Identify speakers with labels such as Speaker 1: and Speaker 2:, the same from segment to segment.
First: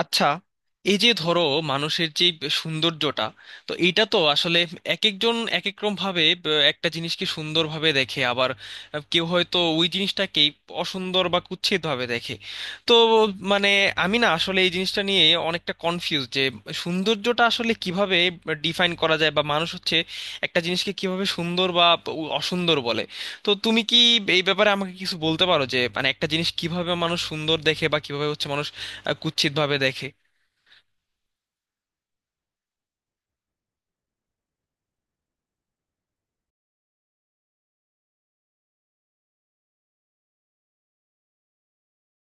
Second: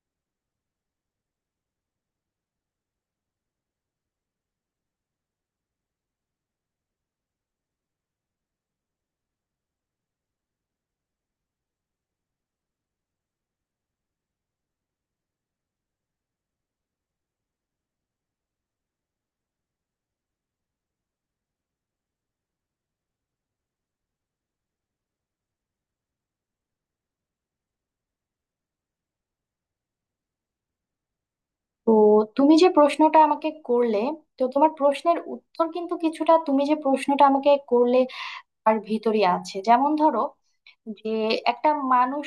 Speaker 1: আচ্ছা, এই যে ধরো মানুষের যে সৌন্দর্যটা, তো এইটা তো আসলে এক একজন এক এক রকম ভাবে একটা জিনিসকে সুন্দরভাবে দেখে, আবার কেউ হয়তো ওই জিনিসটাকেই অসুন্দর বা কুৎসিত ভাবে দেখে। তো মানে আমি না আসলে এই জিনিসটা নিয়ে অনেকটা কনফিউজ যে সৌন্দর্যটা আসলে কিভাবে ডিফাইন করা যায়, বা মানুষ হচ্ছে একটা জিনিসকে কিভাবে সুন্দর বা অসুন্দর বলে। তো তুমি কি এই ব্যাপারে আমাকে কিছু বলতে পারো যে মানে একটা জিনিস কিভাবে মানুষ সুন্দর দেখে বা কিভাবে হচ্ছে কুৎসিত ভাবে দেখে?
Speaker 2: তো তুমি যে প্রশ্নটা আমাকে করলে তো তোমার প্রশ্নের উত্তর কিন্তু কিছুটা তুমি যে প্রশ্নটা আমাকে করলে আর ভিতরে আছে। যেমন ধরো, যে একটা মানুষ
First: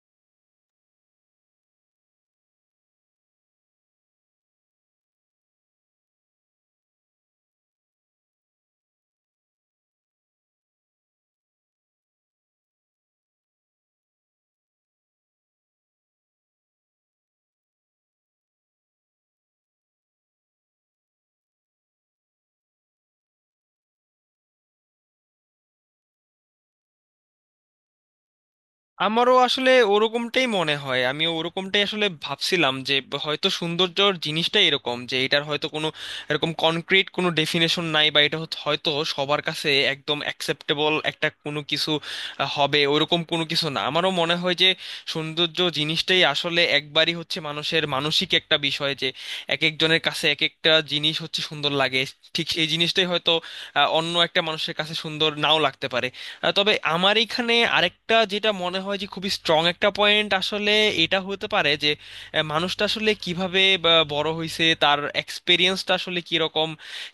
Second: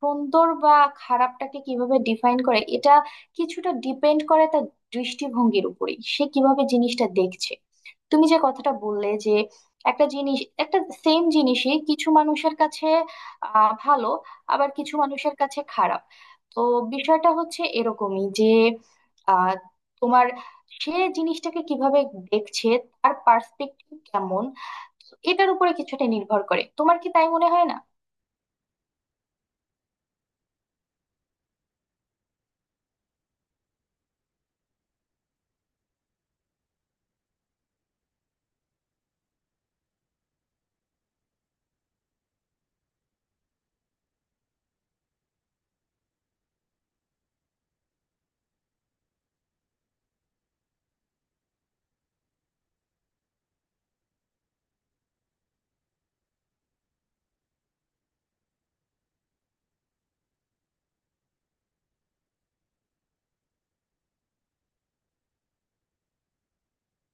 Speaker 2: সুন্দর বা খারাপটাকে কিভাবে ডিফাইন করে, এটা কিছুটা ডিপেন্ড করে তার দৃষ্টিভঙ্গির উপরেই, সে কিভাবে জিনিসটা দেখছে। তুমি যে কথাটা বললে যে একটা জিনিস, একটা সেম জিনিসই কিছু মানুষের কাছে ভালো, আবার কিছু মানুষের কাছে খারাপ। তো বিষয়টা হচ্ছে এরকমই যে আহ তোমার, সে জিনিসটাকে কিভাবে দেখছে, তার পার্সপেক্টিভ কেমন, এটার উপরে কিছুটা নির্ভর করে। তোমার কি তাই মনে হয় না?
Speaker 1: আমারও আসলে ওরকমটাই মনে হয়, আমি ওরকমটাই আসলে ভাবছিলাম যে হয়তো সৌন্দর্যর জিনিসটাই এরকম যে এটার হয়তো কোনো এরকম কনক্রিট কোনো ডেফিনেশন নাই, বা এটা হচ্ছে- হয়তো সবার কাছে একদম অ্যাকসেপ্টেবল একটা কোনো কিছু হবে ওরকম কোনো কিছু না। আমারও মনে হয় যে সৌন্দর্য জিনিসটাই আসলে একবারই হচ্ছে মানুষের মানসিক একটা বিষয়, যে এক একজনের কাছে এক একটা জিনিস হচ্ছে সুন্দর লাগে, ঠিক সেই জিনিসটাই হয়তো অন্য একটা মানুষের কাছে সুন্দর নাও লাগতে পারে। তবে আমার এখানে আরেকটা যেটা মনে হয় যে খুবই স্ট্রং একটা পয়েন্ট, আসলে এটা হতে পারে যে মানুষটা আসলে কিভাবে বড় হয়েছে, তার এক্সপিরিয়েন্সটা আসলে কিরকম,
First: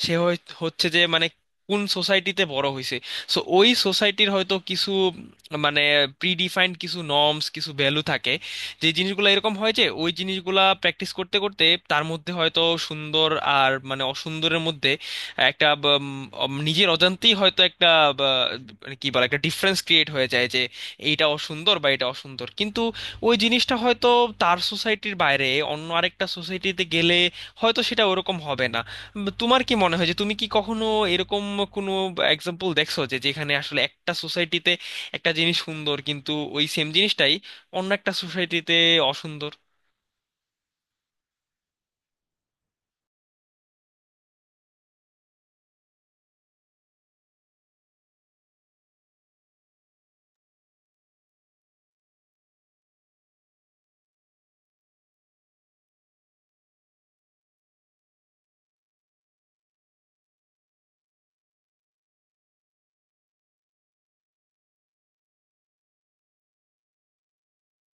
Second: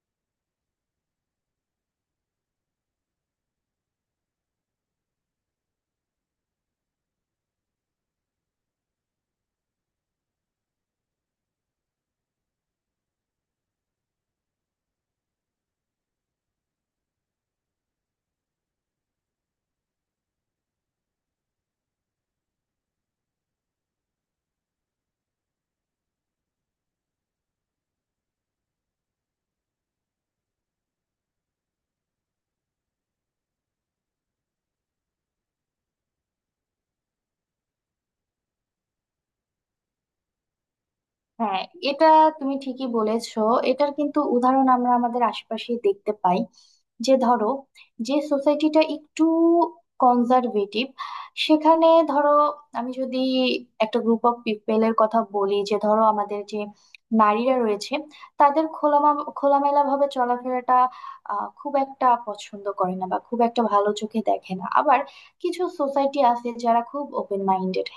Speaker 1: হচ্ছে যে মানে কোন সোসাইটিতে বড় হয়েছে। সো ওই সোসাইটির হয়তো কিছু মানে প্রিডিফাইন্ড কিছু নর্মস, কিছু ভ্যালু থাকে, যে জিনিসগুলো এরকম হয় যে ওই জিনিসগুলা প্র্যাকটিস করতে করতে তার মধ্যে হয়তো সুন্দর আর অসুন্দরের মধ্যে একটা উম, নিজের অজান্তেই হয়তো একটা বা, মানে কি বলে একটা ডিফারেন্স ক্রিয়েট হয়ে যায় যে এইটা অসুন্দর বা এটা অসুন্দর। কিন্তু ওই জিনিসটা হয়তো তার সোসাইটির বাইরে অন্য আরেকটা সোসাইটিতে গেলে হয়তো সেটা ওরকম হবে না। তোমার কি মনে হয় যে তুমি কি কখনো এরকম কোনো এক্সাম্পল দেখছো, যে যেখানে আসলে একটা সোসাইটিতে একটা জিনিস সুন্দর, কিন্তু ওই সেম জিনিসটাই অন্য একটা সোসাইটিতে অসুন্দর?
Speaker 2: হ্যাঁ, এটা তুমি ঠিকই বলেছো, এটার কিন্তু উদাহরণ আমরা আমাদের আশেপাশে দেখতে পাই। যে ধরো, যে সোসাইটিটা একটু কনজারভেটিভ, সেখানে ধরো আমি যদি একটা গ্রুপ অফ পিপলের কথা বলি, যে ধরো আমাদের যে নারীরা রয়েছে, তাদের খোলামেলা ভাবে চলাফেরাটা খুব একটা পছন্দ করে না বা খুব একটা ভালো চোখে দেখে না। আবার কিছু সোসাইটি আছে যারা খুব ওপেন মাইন্ডেড,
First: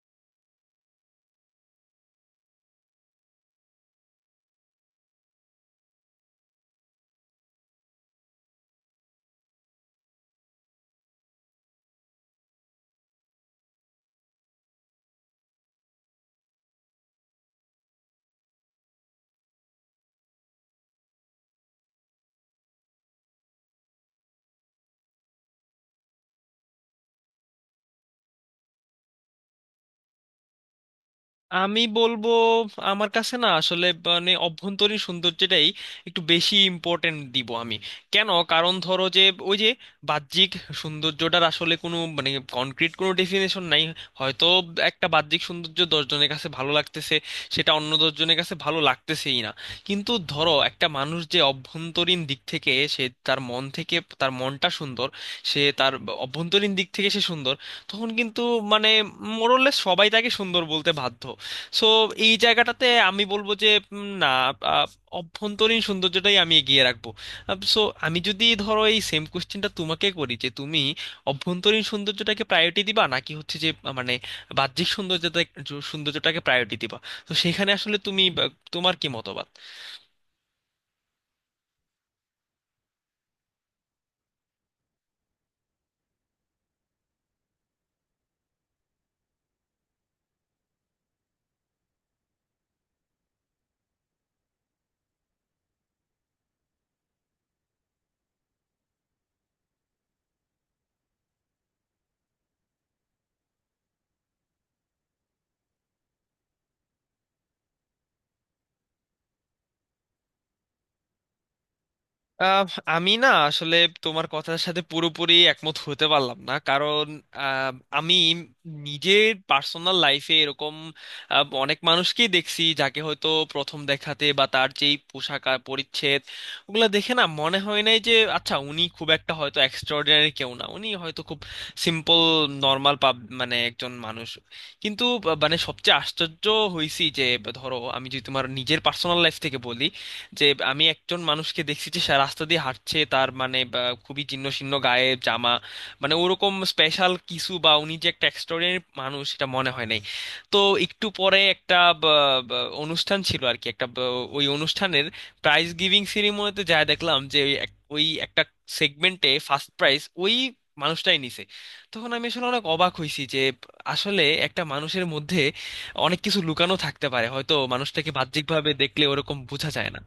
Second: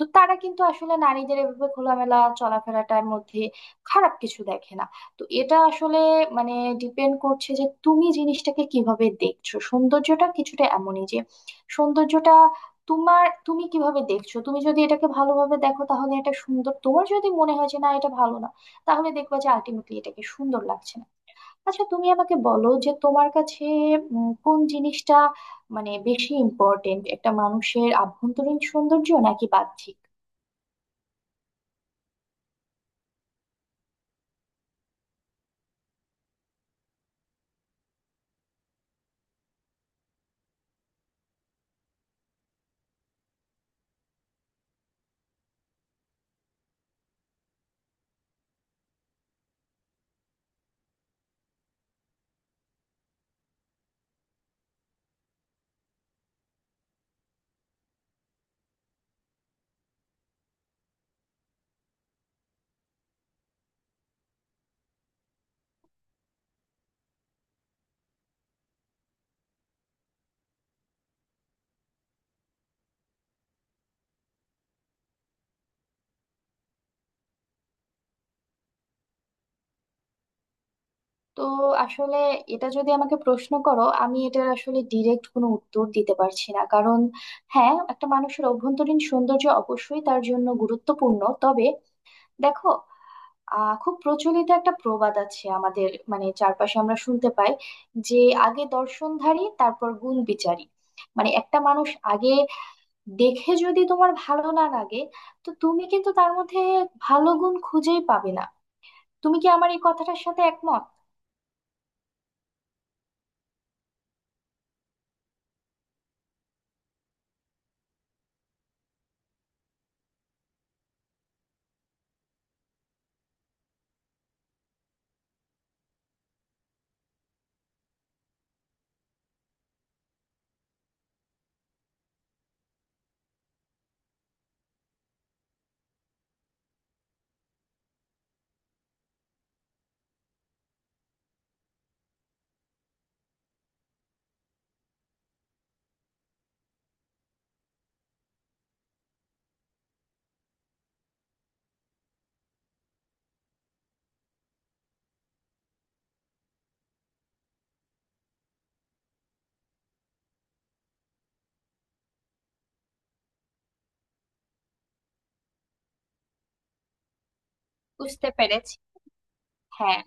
Speaker 2: তো তারা কিন্তু আসলে নারীদের এভাবে খোলামেলা চলাফেরাটার মধ্যে খারাপ কিছু দেখে না। তো এটা আসলে মানে ডিপেন্ড করছে যে তুমি জিনিসটাকে কিভাবে দেখছো। সৌন্দর্যটা কিছুটা এমনই যে সৌন্দর্যটা তোমার, তুমি কিভাবে দেখছো। তুমি যদি এটাকে ভালোভাবে দেখো তাহলে এটা সুন্দর, তোমার যদি মনে হয় যে না এটা ভালো না, তাহলে দেখবা যে আলটিমেটলি এটাকে সুন্দর লাগছে না। আচ্ছা তুমি আমাকে বলো, যে তোমার কাছে কোন জিনিসটা মানে বেশি ইম্পর্টেন্ট, একটা মানুষের আভ্যন্তরীণ সৌন্দর্য নাকি বাহ্যিক?
Speaker 1: আমি বলবো, আমার কাছে না আসলে অভ্যন্তরীণ সৌন্দর্যটাই একটু বেশি ইম্পর্টেন্ট দিব আমি। কেন? কারণ ধরো যে ওই যে বাহ্যিক সৌন্দর্যটার আসলে কোনো কনক্রিট কোনো ডেফিনেশন নাই। হয়তো একটা বাহ্যিক সৌন্দর্য দশজনের কাছে ভালো লাগতেছে, সেটা অন্য দশজনের কাছে ভালো লাগতেছেই না। কিন্তু ধরো একটা মানুষ যে অভ্যন্তরীণ দিক থেকে, সে তার মন থেকে, তার মনটা সুন্দর, সে তার অভ্যন্তরীণ দিক থেকে সে সুন্দর, তখন কিন্তু মানে মোরলেস সবাই তাকে সুন্দর বলতে বাধ্য। সো এই জায়গাটাতে আমি বলবো যে না, আহ, অভ্যন্তরীণ সৌন্দর্যটাই আমি এগিয়ে রাখবো। সো আমি যদি ধরো এই সেম কোশ্চেনটা তোমাকে করি, যে তুমি অভ্যন্তরীণ সৌন্দর্যটাকে প্রায়োরিটি দিবা নাকি হচ্ছে যে বাহ্যিক সৌন্দর্যটাকে প্রায়োরিটি দিবা, তো সেখানে আসলে তুমি তোমার কি মতবাদ?
Speaker 2: তো আসলে এটা যদি আমাকে প্রশ্ন করো, আমি এটার আসলে ডিরেক্ট কোনো উত্তর দিতে পারছি না। কারণ হ্যাঁ, একটা মানুষের অভ্যন্তরীণ সৌন্দর্য অবশ্যই তার জন্য গুরুত্বপূর্ণ, তবে দেখো, খুব প্রচলিত একটা প্রবাদ আছে আমাদের, মানে চারপাশে আমরা শুনতে পাই, যে আগে দর্শনধারী তারপর গুণ বিচারী। মানে একটা মানুষ আগে দেখে, যদি তোমার ভালো না লাগে, তো তুমি কিন্তু তার মধ্যে ভালো গুণ খুঁজেই পাবে না। তুমি কি আমার এই কথাটার সাথে একমত?
Speaker 1: আহ, আমি না আসলে তোমার কথার সাথে পুরোপুরি একমত হতে পারলাম না, কারণ আহ, আমি নিজের পার্সোনাল লাইফে এরকম অনেক মানুষকেই দেখছি যাকে হয়তো প্রথম দেখাতে বা তার যেই পোশাক আর পরিচ্ছদ ওগুলো দেখে না মনে হয় নাই যে আচ্ছা উনি খুব একটা হয়তো এক্সট্রাঅর্ডিনারি কেউ না, উনি হয়তো খুব সিম্পল, নর্মাল পাব মানে একজন মানুষ। কিন্তু সবচেয়ে আশ্চর্য হয়েছি যে ধরো আমি যদি তোমার নিজের পার্সোনাল লাইফ থেকে বলি যে আমি একজন মানুষকে দেখছি যে সে রাস্তা দিয়ে হাঁটছে, তার মানে খুবই ছিন্ন ছিন্ন গায়ে জামা, মানে ওরকম স্পেশাল কিছু বা উনি যে একটা এক্সট্রাঅর্ডিনারি মানুষ সেটা মনে হয় নাই। তো একটু পরে একটা বা, অনুষ্ঠান ছিল আর কি, একটা ওই অনুষ্ঠানের প্রাইজ গিভিং সেরিমনিতে যা দেখলাম, যে ওই ওই একটা সেগমেন্টে ফার্স্ট প্রাইজ ওই মানুষটাই নিছে। তখন আমি আসলে অনেক অবাক হয়েছি যে আসলে একটা মানুষের মধ্যে অনেক কিছু লুকানো থাকতে পারে, হয়তো মানুষটাকে
Speaker 2: বুঝতে
Speaker 1: বাহ্যিকভাবে
Speaker 2: পেরেছি।
Speaker 1: দেখলে ওরকম বোঝা যায়
Speaker 2: হ্যাঁ,
Speaker 1: না।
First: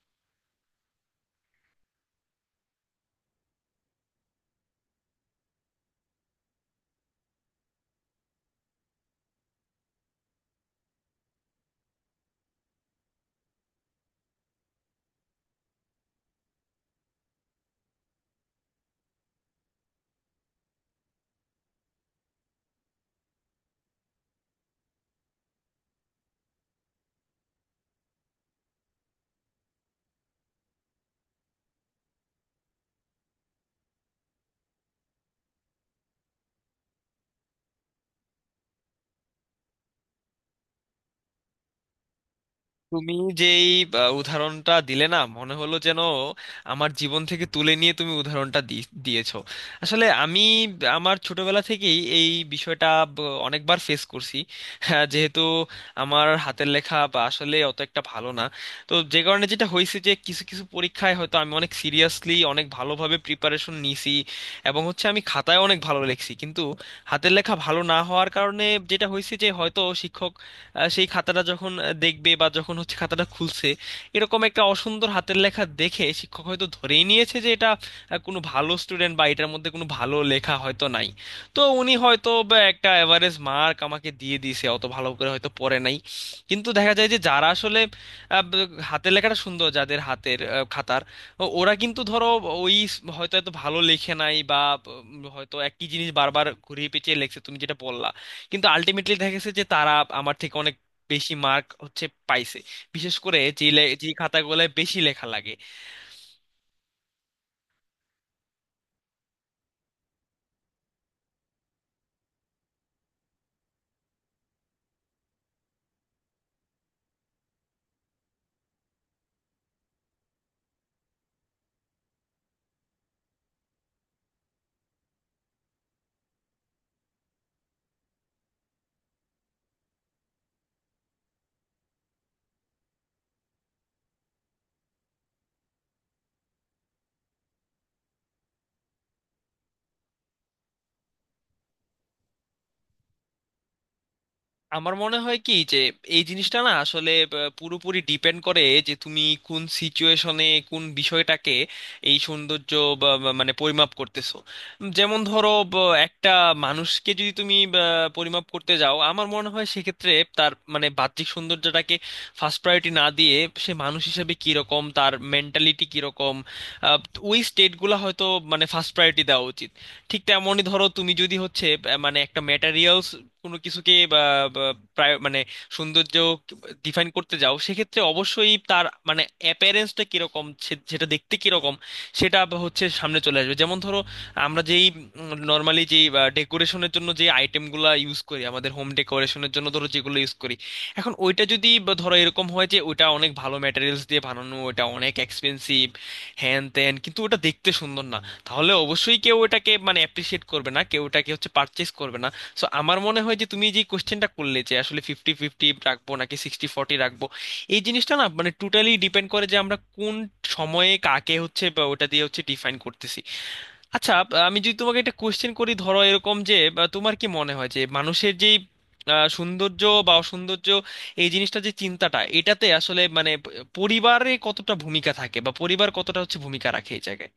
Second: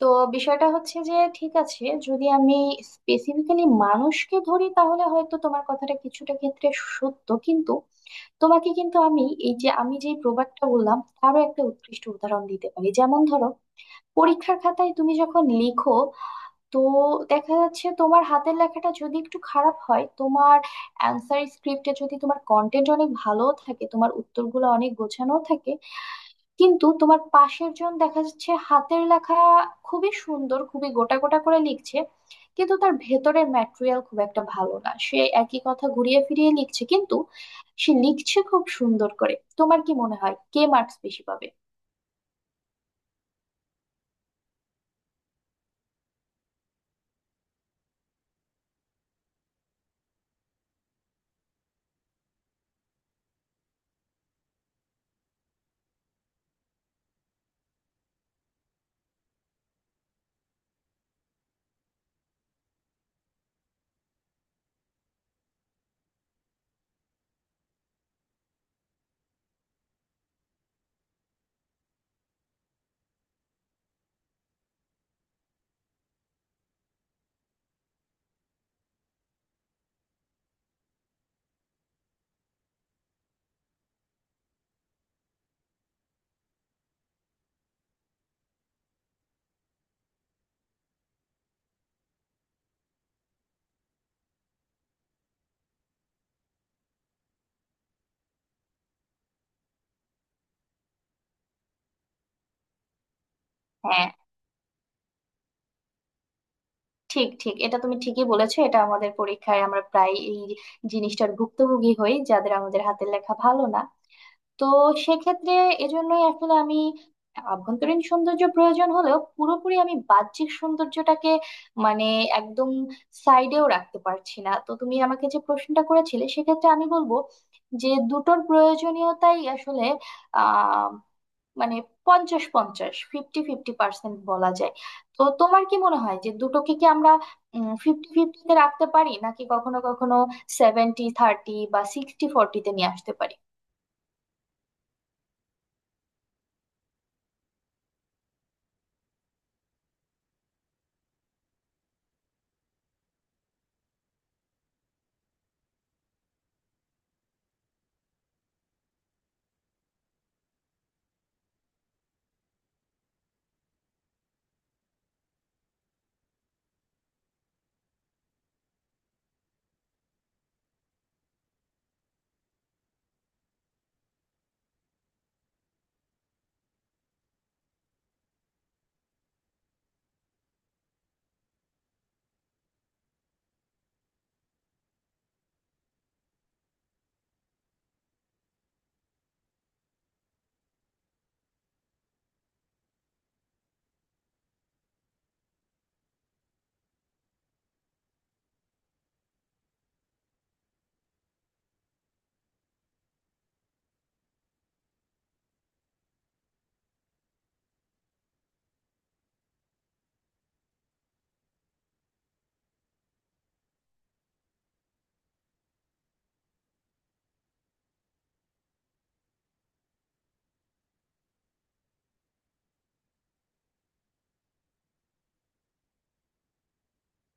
Speaker 2: তো বিষয়টা হচ্ছে যে ঠিক আছে, যদি আমি স্পেসিফিক্যালি মানুষকে ধরি, তাহলে হয়তো তোমার কথাটা কিছুটা ক্ষেত্রে সত্য, কিন্তু তোমাকে কিন্তু আমি এই যে আমি যে প্রবাদটা বললাম তারও একটা উৎকৃষ্ট উদাহরণ দিতে পারি। যেমন ধরো, পরীক্ষার খাতায় তুমি যখন লিখো, তো দেখা যাচ্ছে তোমার হাতের লেখাটা যদি একটু খারাপ হয়, তোমার অ্যান্সার স্ক্রিপ্টে যদি তোমার কন্টেন্ট অনেক ভালো থাকে, তোমার উত্তরগুলো অনেক গোছানো থাকে, কিন্তু তোমার পাশের জন দেখা যাচ্ছে হাতের লেখা খুবই সুন্দর, খুবই গোটা গোটা করে লিখছে, কিন্তু তার ভেতরের ম্যাটেরিয়াল খুব একটা ভালো না, সে একই কথা ঘুরিয়ে ফিরিয়ে লিখছে, কিন্তু সে লিখছে খুব সুন্দর করে, তোমার কি মনে হয় কে মার্কস বেশি পাবে?
Speaker 1: তুমি যেই উদাহরণটা দিলে না, মনে হলো যেন আমার জীবন থেকে তুলে নিয়ে তুমি দিয়েছো। আসলে আমি আমার ছোটবেলা থেকেই এই বিষয়টা ব- অনেকবার ফেস করছি। হ্যাঁ, যেহেতু আমার হাতের লেখা বা আসলে অত একটা ভালো না, তো যে কারণে যেটা হয়েছে যে কিছু কিছু পরীক্ষায় হয়তো আমি অনেক সিরিয়াসলি অনেক ভালোভাবে প্রিপারেশন নিছি এবং হচ্ছে আমি খাতায় অনেক ভালো লিখছি, কিন্তু হাতের লেখা ভালো না হওয়ার কারণে যেটা হয়েছে যে হয়তো শিক্ষকরা সেই খাতাটা যখন দেখবে বা যখন হচ্ছে খাতাটা খুলছে, এরকম একটা অসুন্দর হাতের লেখা দেখে শিক্ষক হয়তো ধরেই নিয়েছে যে এটা কোনো ভালো স্টুডেন্ট বা এটার মধ্যে কোনো ভালো লেখা হয়তো নাই। তো উনি হয়তো বা একটা এভারেজ মার্ক আমাকে দিয়ে দিয়েছে, অত ভালো করে হয়তো পড়ে নাই। কিন্তু দেখা যায় যে যারা আসলে হাতের লেখাটা সুন্দর, যাদের হাতের খাতার ওরা কিন্তু ধরো হয়তো এত ভালো লেখে নাই বা হয়তো একই জিনিস বারবার ঘুরিয়ে পেঁচিয়ে লেখছে তুমি যেটা বললা, কিন্তু আলটিমেটলি দেখা গেছে যে তারা আমার থেকে।
Speaker 2: হ্যাঁ, ঠিক ঠিক, এটা তুমি ঠিকই বলেছো। এটা আমাদের পরীক্ষায় আমরা প্রায় এই জিনিসটার ভুক্তভোগী হই, যাদের আমাদের হাতের লেখা ভালো না। তো সেক্ষেত্রে এজন্যই আসলে আমি আভ্যন্তরীণ সৌন্দর্য প্রয়োজন হলেও পুরোপুরি আমি বাহ্যিক সৌন্দর্যটাকে মানে একদম সাইডেও রাখতে পারছি না। তো তুমি আমাকে যে প্রশ্নটা করেছিলে, সেক্ষেত্রে আমি বলবো যে দুটোর প্রয়োজনীয়তাই আসলে আহ মানে 50-50, 50-50% বলা যায়। তো তোমার কি মনে হয় যে দুটোকে কি আমরা 50-50তে রাখতে পারি, নাকি কখনো কখনো 70-30 বা 60-40তে নিয়ে আসতে পারি?
Speaker 1: আমার মনে হয় কি যে এই জিনিসটা না আসলে পুরোপুরি ডিপেন্ড করে যে তুমি কোন সিচুয়েশনে কোন বিষয়টাকে এই সৌন্দর্য বা বা পরিমাপ করতেছো। যেমন ধরো একটা মানুষকে যদি তুমি পরিমাপ করতে যাও, আমার মনে হয় সেক্ষেত্রে তার মানে বাহ্যিক সৌন্দর্যটাকে ফার্স্ট প্রায়োরিটি না দিয়ে, সে মানুষ হিসেবে কিরকম, তার মেন্টালিটি কিরকম, আহ, ওই স্টেটগুলো হয়তো ফার্স্ট প্রায়োরিটি দেওয়া উচিত। ঠিক তেমনই ধরো তুমি যদি হচ্ছে একটা ম্যাটেরিয়ালস কোনো কিছুকে বা বা প্রায়- সৌন্দর্য ডিফাইন করতে যাও, সেক্ষেত্রে অবশ্যই তার মানে অ্যাপিয়ারেন্সটা কিরকম, সেটা দেখতে কিরকম, সেটা বা হচ্ছে সামনে চলে আসবে। যেমন ধরো আমরা যেই নর্মালি যেই ডেকোরেশনের জন্য যে আইটেমগুলো ইউজ করি, আমাদের হোম ডেকোরেশনের জন্য ধরো যেগুলো ইউজ করি, এখন ওইটা যদি বা ধরো এরকম হয় যে ওইটা অনেক ভালো ম্যাটেরিয়ালস দিয়ে বানানো, ওটা অনেক এক্সপেন্সিভ হ্যান ত্যান, কিন্তু ওটা দেখতে সুন্দর না, তাহলে অবশ্যই কেউ এটাকে মানে অ্যাপ্রিসিয়েট করবে না, কেউ এটাকে হচ্ছে পারচেস করবে না। সো আমার মনে হয় যে তুমি যে কোশ্চেনটা করলে যে আসলে ফিফটি ফিফটি রাখবো নাকি সিক্সটি ফর্টি রাখবো, এই জিনিসটা না মানে টোটালি ডিপেন্ড করে যে আমরা কোন সময়ে কাকে হচ্ছে বা ওটা দিয়ে হচ্ছে ডিফাইন করতেছি। আচ্ছা আমি যদি তোমাকে একটা কোশ্চেন করি ধরো এরকম যে তোমার কি মনে হয় যে মানুষের যেই সৌন্দর্য বা অসৌন্দর্য, এই জিনিসটা যে চিন্তাটা, এটাতে আসলে মানে পরিবারে কতটা ভূমিকা থাকে বা পরিবার কতটা হচ্ছে ভূমিকা রাখে এই জায়গায়?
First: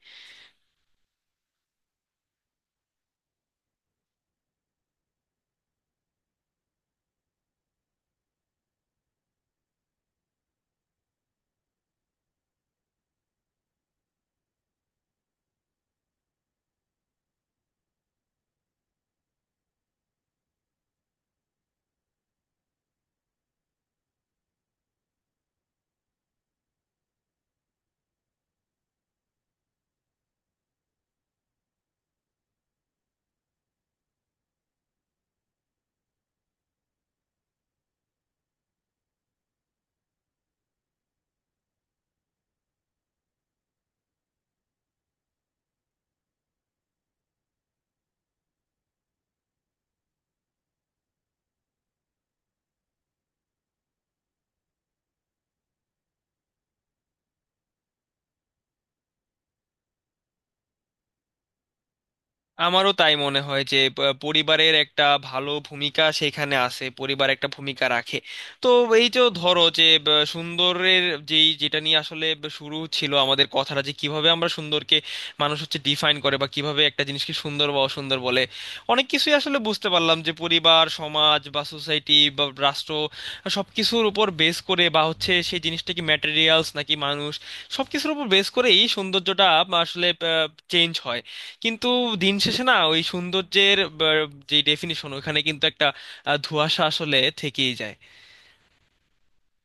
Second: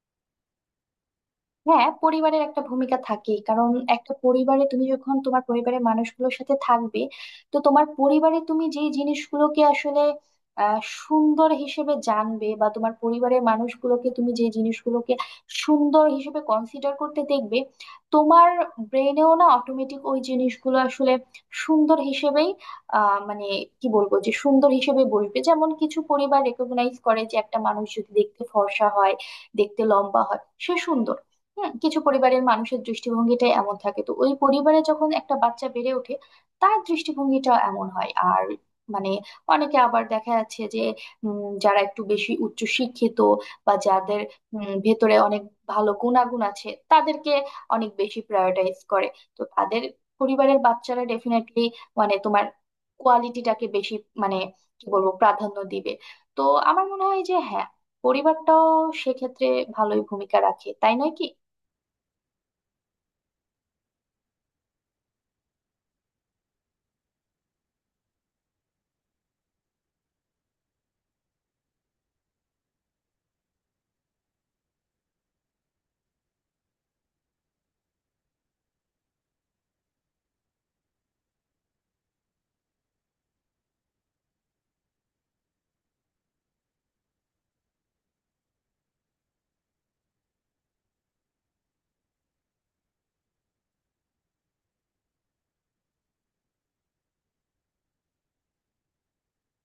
Speaker 2: হ্যাঁ, পরিবারের একটা ভূমিকা থাকেই। কারণ একটা পরিবারে তুমি যখন তোমার পরিবারের মানুষগুলোর সাথে থাকবে, তো তোমার পরিবারে তুমি যে জিনিসগুলোকে আসলে আহ, সুন্দর হিসেবে জানবে, বা তোমার পরিবারের মানুষগুলোকে তুমি যে জিনিসগুলোকে সুন্দর হিসেবে কনসিডার করতে দেখবে, তোমার ব্রেনেও না অটোমেটিক ওই জিনিসগুলো আসলে সুন্দর হিসেবেই মানে কি বলবো, যে সুন্দর হিসেবে বসবে। যেমন কিছু পরিবার রেকগনাইজ করে যে একটা মানুষ যদি দেখতে ফর্সা হয়, দেখতে লম্বা হয়, সে সুন্দর। হ্যাঁ, কিছু পরিবারের মানুষের দৃষ্টিভঙ্গিটা এমন থাকে, তো ওই পরিবারে যখন একটা বাচ্চা বেড়ে ওঠে, তার দৃষ্টিভঙ্গিটা এমন হয়। আর মানে অনেকে আবার দেখা যাচ্ছে যে যারা একটু বেশি উচ্চ শিক্ষিত, বা যাদের ভেতরে অনেক ভালো গুণাগুণ আছে, তাদেরকে অনেক বেশি প্রায়োরিটাইজ করে। তো তাদের পরিবারের বাচ্চারা ডেফিনেটলি মানে তোমার কোয়ালিটিটাকে বেশি মানে কি বলবো, প্রাধান্য দিবে। তো আমার মনে হয় যে হ্যাঁ, পরিবারটাও সেক্ষেত্রে ভালোই ভূমিকা রাখে, তাই নয় কি?
Speaker 1: আমারও তাই মনে হয় যে পরিবারের একটা ভালো ভূমিকা সেখানে আছে, পরিবার একটা ভূমিকা রাখে। তো এই যে ধরো যে সুন্দরের যেই যেটা নিয়ে আসলে শুরু ছিল আমাদের কথাটা, যে কিভাবে আমরা সুন্দরকে মানুষ হচ্ছে ডিফাইন করে বা কিভাবে একটা জিনিসকে সুন্দর বা অসুন্দর বলে, অনেক কিছুই আসলে বুঝতে পারলাম যে পরিবার, সমাজ বা সোসাইটি বা রাষ্ট্র, সবকিছুর উপর বেস করে বা হচ্ছে সেই জিনিসটা কি ম্যাটেরিয়ালস নাকি মানুষ, সবকিছুর উপর বেস করে এই সৌন্দর্যটা আসলে চেঞ্জ হয়। কিন্তু দিন শেষে না ওই সৌন্দর্যের যে ডেফিনিশন, ওখানে কিন্তু একটা ধোঁয়াশা আসলে থেকেই যায়।